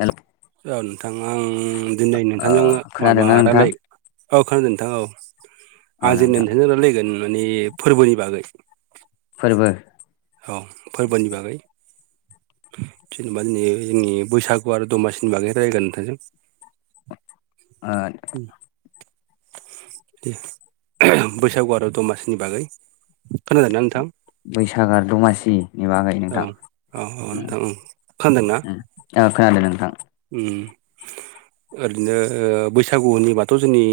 हेल' औ नोंथां आं दिनै ओ नोंथांजों माबा खोनादोंना नोंथां रायलाय औ खोनादों नोंथां औ अ आं [unintelligible] नोंथां नोंथांजों रायलायगोन माने फोरबोनि बागै फोरबो औ फोरबोनि बागै। जेनेबा ने जोंनि बैसागु आरो दमासिनि बागै रायगोन नोंथांजों। आ बैसागु आरो दमासिनि बागै खोनादोंना नोंथां? बैसागो आरो दमासिनि बागै औ नोंथां औ औ नोंथां औ खोनादोंना औ खोनादों नोंथां। उम ओरैनो बैसागु होननिबाथ' जोंनि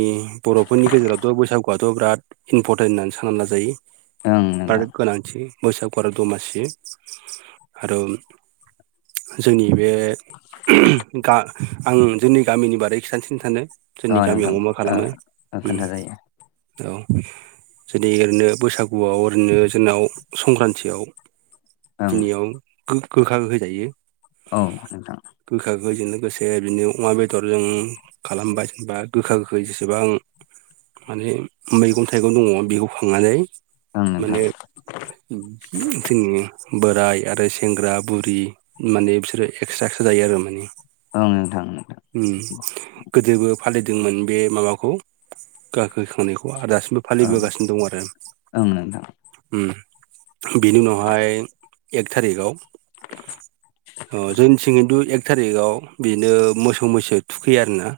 बर'फोरनि गेजेरावथ' बैसागुआथ' बिराद इम्परटेन्ट होननानै साननानै लाजायो। ओं नोंथां गोनांथि बैसागु आरो दमासि आरो जोंनि बे गा आं जोंनि गामिनि बारै खिथानोसै नोंथांनो। जोंनि अ नोंथां गामियावबो मा खालामो ओ उम खोन्थाजायो औ जेरै ओरैनो बैसागुआव ओरैनो जोंनाव संक्रान्तियाव ओं दिनियाव गोखा गोखै जायो। औ नोंथां। गोखा गोखैजों लोगोसे बिदिनो अमा बेदरजों खालामबाय बा गोखा गोखै जेसेबां माने मैगं थाइगं दङ बेखौ खांनानै ओं नोंथां माने जोंनि बोराय आरो सेंग्रा बुरि माने बिसोरो एकस्रा एकस्रा फ जायो आरो माने औ नोंथां नोंथां ओम गोदोबो फालिदोंमोन बे माबाखौ। गाखोखांनायखौ आरो दासिमबो ओं फालिबोगासिनो दं आरो। ओं नोंथां ओम बेनि उनावहाय एक थारिखआव अ जोंनिथिं खिन्थु एक थारिखआव बिदिनो मोसौ मैसो थुखैयो आरोना।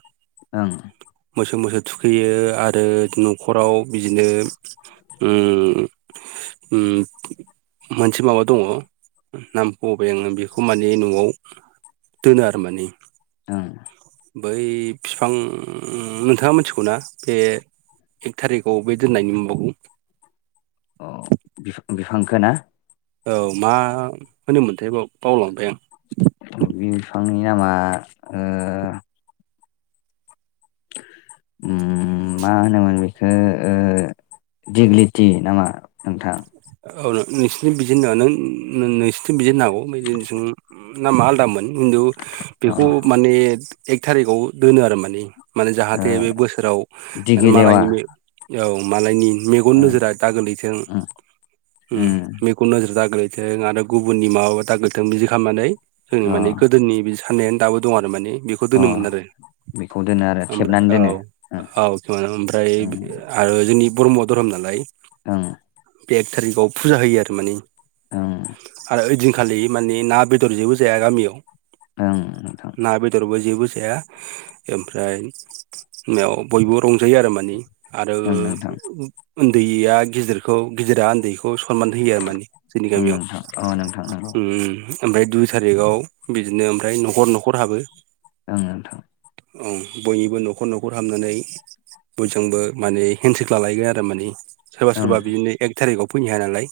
ओं मोसौ मोसो थुखैयो आरो न'खराव बिदिनो उम उम मोनसे माबा दङ नाम बावबाय आङो बेखौ माने न'आव दोनो आरो माने ओम बै फिफां नोंथाङा मिथिगौ ना बे एक थारिखआव बे दोननायनि माबाखौ। अ बि-बिफांखो ना? औ मा होनोमोनथाय बाव-बावलांबाय आं। बि बिफांनि नामा ओ ओम मा होनोमोन बेखो ओ दिगलिटि नामा नोंथां? औ नोंसोरनि बिदि होननो ना नों-नोंसोरनिथिं बिदि होननो हागौ जोंनिथिं नामा आलदामोन खिन्थु अ बेखौ माने एक थारिकाव दोनो आरो माने। माने ओ जाहाथे बे बोसोराव दिगि लेवा मालायनि औ मालायनि मेगन ओं नोजोरा दा गोलैथों। उम ओम उम मेगन नोजोर दाग्लैथों आरो गुबुननि माबाबा दागलैथों बिदि खालामनानै जोंनि अ माने गोदोनि बि साननायानो दाबो दं आरो माने बे खौ अ दोनोमोन आरो बेखौ दोनो आरो थेबनानै ओमफ्राय औ दोनो औ [unintelligible] ओमफ्राय ओं आरो जोंनि ब्रह्म धोरोम नालाय ओं बे एक थारिखाव फुजा होयो आरो माने। ओं आरो ओइदिनखालि मानि ना बेदर जेबो जाया गामियाव। ओं नोंथां। ना बेदरबो जेबो जाया ओमफ्राय मायाव बयबो रंजायो आरो माने। आरो ओं नोंथां ओन्दैया गिदिरखौ गिदिरा ओन्दैखौ खौ सनमान होयो आरो माने जोंनि ओं गामियाव नोंथां अ नोंथां नंगौ उमम। ओमफ्राय दुइ थारिखाव बिदिनो ओमफ्राय न'खर न'खर हाबो। ओं नोंथां। ओं बयनिबो न'खर न'खर हाबनानै बयजोंबो माने हेन्सेक लालायगोन आरो माने। सोरबा ओं सोरबा बिदिनो एक थारिखआव फैनो हाया नालाय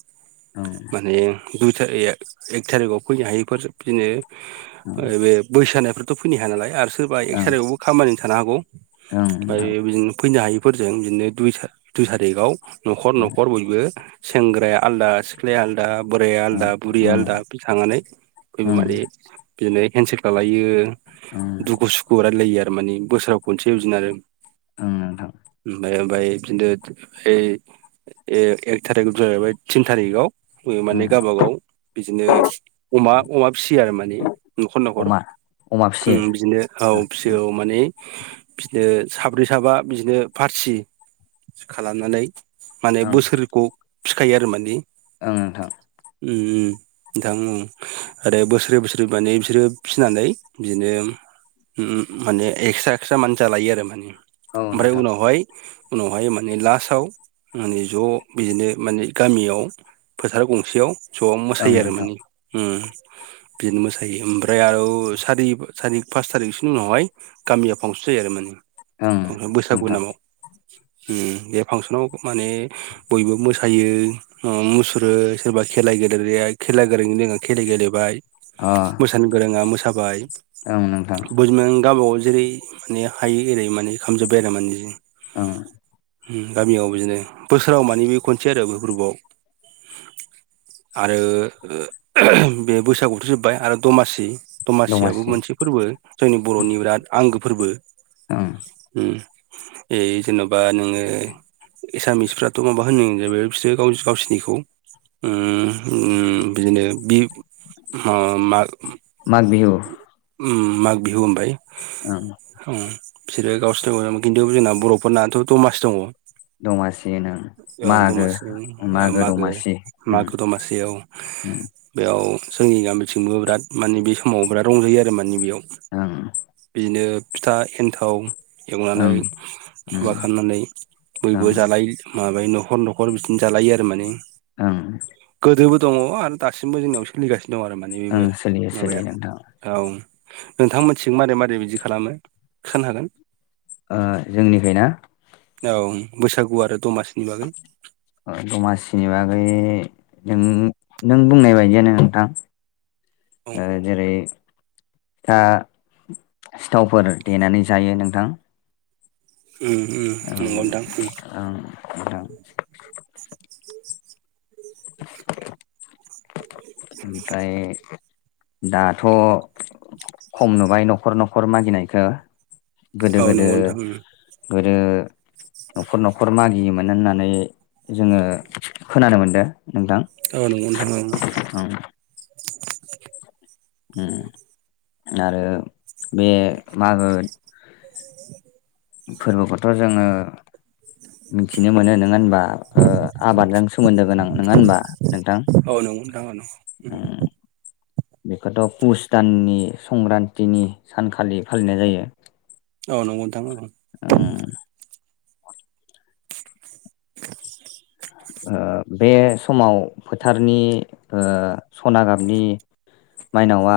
ओं माने दुइ थारि ए-एक थारिखआव फैनो हायिफोर बिदिनो बे बैसानायफोर थ' फैनो हाया नालाय आरो सोरबा एक ओं ओं थारिकआवबो खामानि थानो हागौ ओं ओमफ्राय नोंथां बिदिनो फैनो हायि फोरजों बिदिनो दुइ थारि दुइ थारिखाव न'खर ओं न'खर बयबो सेंग्राया आलादा सिख्लाया आलदा बोराया ओं आलदा बुरिया ओं आलदा थांनानै बयबो ओं माने बिदिनो हेन्सेक लालायो लायो ओं दुखु सुख खौ रायलायो आरो माने बोसोराव खनसे बिदिनो आरो ओं नोंथां ओमफ्राय ओमफ्राय बिदिनो ओइ ए एक थारिक जाहैबाय थिन थारिखाव ओं माने गावबागाव बिदिनो अमा अमा फिसियो आरो माने न'खर न'खर। अमा अमा फिसियो। बिदिनो औ फिसियो औ माने बिदिनो साब्रै साबा बिदिनो फारसि खालामनानै माने ओं बोसोरखौ फिखायो आरो माने। ओं नोंथां। उम उम नोंथां ओं आरो बोसोरै बोसोरै माने बिसोरो फिसिनानै बिदिनो उम माने एक्सट्रा एक्सट्रा मान जालायो आरो माने औ ओमफ्राय नोंथां उनावहाय उनावहाय माने लास्टाव मे ज' बिदिनो माने गामियाव फोथार गंसेयाव ज' ओं मोसायो आरो नोंथां माने उम। बिदिनो मोसाहैयो ओमफ्राय आरो सारि सारि पास थारिखसो उनावहाय गामियाव फांसन जायो आरो माने ओं फांसन बैसागु नोंथां नामाव उम बे फांसनाव माने बयबो मोसायो उम मुसुरो सोरबा खेला गेलेग्राया खेला गोरों खेला गेलेबाय अ मोसानो गोरोङा मोसाबाय ओं नोंथां [unintelligible] गावबागाव जेरै माने हायो एरै माने खालामजोब्बाय आरो माने ओं उम गामियाव बिदिनो बोसोराव माने बे खनसे आरो बेै फोरबोआव आरो बे बैसागुथ' जोब्बाय आरो दमासि दमासियाबो दमासि मोनसे फोरबो जोंनि बर'नि बिराद आंगो फोरबो ओं उम ऐ जेन'बा नोङो एसामिसफ्राथ' माबा होनो जोबो बिसोरो गाव गावसोरनिखौ उम उम बिदिनो बि मा माग बिहु उम माग बिहु उमफाय ओं उम बिसोरो गावसोरनो खिन्थु जोंना बर'फोरनाथ' दमासि दङ। दमासि होनो औ मागो दमासि ओ मागो दमासि उम मागो दमासियाव उम बेयाव जोंनि गामिथिंबो बिराद मानि बे समाव बिराद रंजायो आरो माने बेयाव। ओं बिदिनो फिथा एन्थाव एवनानै ओं माबा खालामनानै ओं बयबो जालायो माबायो न'खर न'खर बिदिनो जालायो आरो माने। ओंं गोदोबो दङ आरो दासिमबो जोंनियाव सोलिगासिनो दं आरो माने ओं बेबो सोलियो सोलियो माबाया नोंथां औ नोंथां मोनथिं मारै मारै बिदि खालामो खिथानो हागोन? ओ जोंनिखाय ना? औ बैसागु आरो दमासिनि बागै। दमासिनि बागै नों नों बुंनाय बायदियानो नोंथां। औ ओ जेरै फिथा सिथावफोर देनानै जायो नोंथां। उम उम नोंगौ ओं नोंथां उम। ओं नोंथां [unintelligible] ओमफ्राय दाथ' खम नुबाय न'खर न'खर मागिनायखौ गोदो औ गोदो नंगौ नोंथां उम गोदो न'खर न'खर मागियोमोन होननानै जोङो खोनानो मोनदों नोंथां। औ नोंगौ नोंथां औ औ ओं उम आरो बे मागो [unintelligible] फोरबोखौथ' जोङो मिथिनो मोनो नङा होनबा ओ आबादजों सोमोन्दो गोनां नङा होनबा नोंथां औ नंगौ नोंथां अ नंगौ ओम बेखौथ' पुस दाननि संक्रान्तिनि सानखालि फालिनाय जायो। औ नंगौ नोंथां उम ओं बे समाव फोथारनि सना गाबनि माइनावआ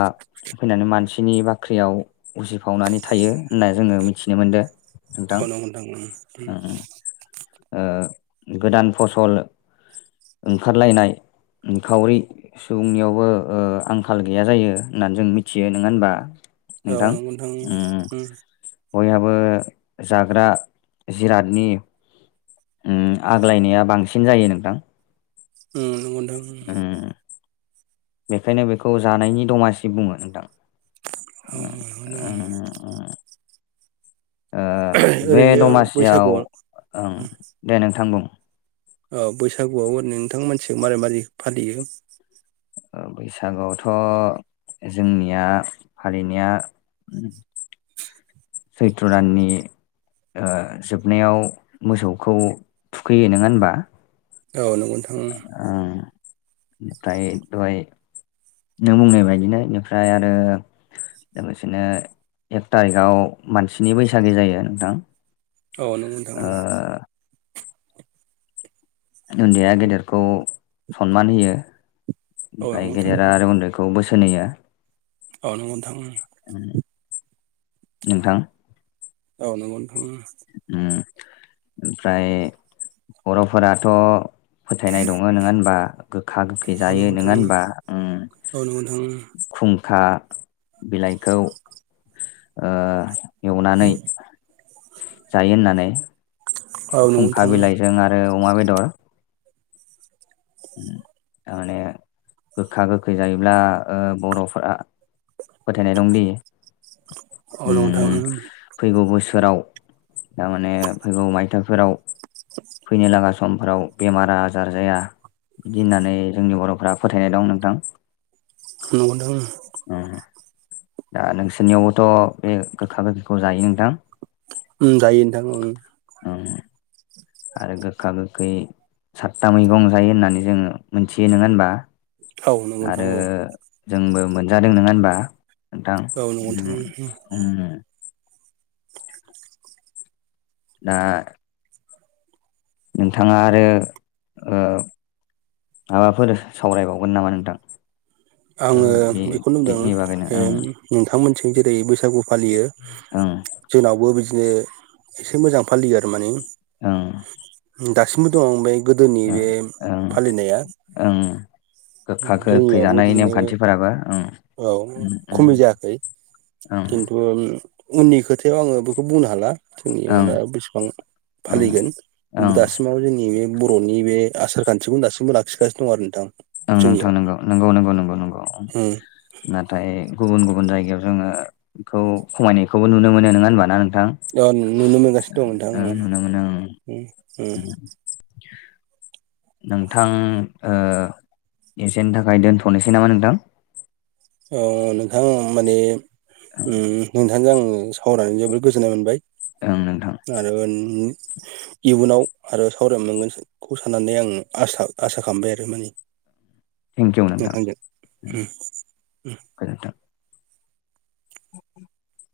फैनानै मानसिनि बाख्रियाव उजिफावनानै थायो होनना जोङो मिथिनो मोनदो। नोंथां अ नंगौ नोंथां ओ गोदान फसल ओंखारलायनाय खावरि सुबुंनियावबो आंखाल गैया जायो होननानै जों मिथियो नोङा होनबा औ नंगौ नोंथां उम बयहाबो जाग्रा जिरादनि ओम आग्लायनाया बांसिन जायो नोंथां ओम नंगौ नोंथां ओम उम बेखायनो बेखौ जानायनि दमासि बुङो नोंथां अ अ नोंगौ नोंथां उम ओ नोंथां बे ओरैनो दमासियाव बैसागुआव ओं दे नोंथां बुं औ बैसागुआव ओरै नोंथां मानसिखौ मारै मारै फालियो ओ बैसागोआवथ' जोंनिया फालिनाया सैथ्र दाननि ओ जोबनायाव मोसौखौ थुखैयो नोङा होनबा? औ नंगौ नोंथां ओम आ दाय दहाय नों बुंनाय बायदिनो बेनिफ्राय आरो लोगोसेनो एक थारिखआव मानसिनि बैसागि जायो नोंथां औ नोंगौ नोंथां ओ औ उन्दैया गेदेरखौ सनमान होयो औ नंगौ ओमफाय नोंथां गेदेरा आरो उन्दै खौ बोसोन होयो औ नंगौ नोंथां नोंथां औ नंगौ नोंथां ओम ओम ओमफ्राय बर'फोराथ' फोथायनाय दङ नङा होनबा गोखा गोखै औ नंगौ जायो नोंथां नङा होनबा ओम औ नंगौ नोंथां खुंखा बिलाइखौ ओ एवनानै जायो होननानै औ नंगौ खुंखा नोंथां बिलाइजों आरो अमा बेदर थारमाने गोखा गोखै जायोब्ला ओ बर'फोरा फोथायनाय दंदि औ नंगौ नोंथां ओम फैगौ बोसोराव थारमाने फैगौ मायथाइफोराव फैनो लागासिनो समफ्राव बेमार आजार जाया बिदि होननानै जोंनि बर'फ्रा फोथायनाय दं नोंथां नंगौ नोंथां ओम अ दा नोंसोरनियावबोथ' बे गोखा गोखैखौ जायो नोंथां ओम जायो नोंथां ओम उम आरो गोखा गोखै सातथा मैगं जायो होननानै जोङो मोनथियो नोङा होनबा औ नंगौ नोंथां आरो औ जोंबो मोनजादों नङा होनबा? नोंथां औ नंगौ उम नोंथां उम दा नोंथाङा आरो ओ माबाफोर सावरायबावगोन नामा नोंथां? ओ आङो बे बेखौ बेनि बागैनो होनदों ओं नोंथांमोनथिं जेरै बैसागु फालियो ओं जोंनावबो बिदिनो एसे मोजां फालियो आरो मानि ओं दासिमबो दं बै गोदोनि ओं बे ओं फालिनाया जोंनियावबो नि बिदिनो नेमखान्थिफोराबो ओं औ उम उम खमि जायाखै ओं खिन्थु उननि खोथायाव आङो बेखौ बुंनो हाला [unintelligible] नि ओं माना बेसेबां ओं फालिगोन। ओं दासिमाव जोंनि बे बर'नि बे आसार खान्थिखौनो दासिमबो लाखिगासिनो दं आरो नोंथां। ओं नोंथां जोंनियाव नंगौ नंगौ नंगौ नंगौ नंगौ उम नाथाय गुबुन गुबुन जायगायाव जोङोथ' खमायनायखौबो नुनो मोनो नोङा ओनबा ना नोंथां? अ नुनो मोनगासिनो दं नोंथां ओ उम नुनो मोनो उम उम। ओं नोंथां ओ एसेनि थाखाय दोनथ'नोसै नामा नोंथां। अ नोंथां माने उम नोंथांजों आङो सावरायनानै जोबोद गोजोननाय मोनबाय। ओं नोंथां। आरो ओन उम इयुनाव आरो सावराय मोनगोनसै। खौ साननानै आं आसा आसा खामबाय आरो माने। थेंकिउ नोंथां नोंथांजों उम गोजोन्थों। [inaudible]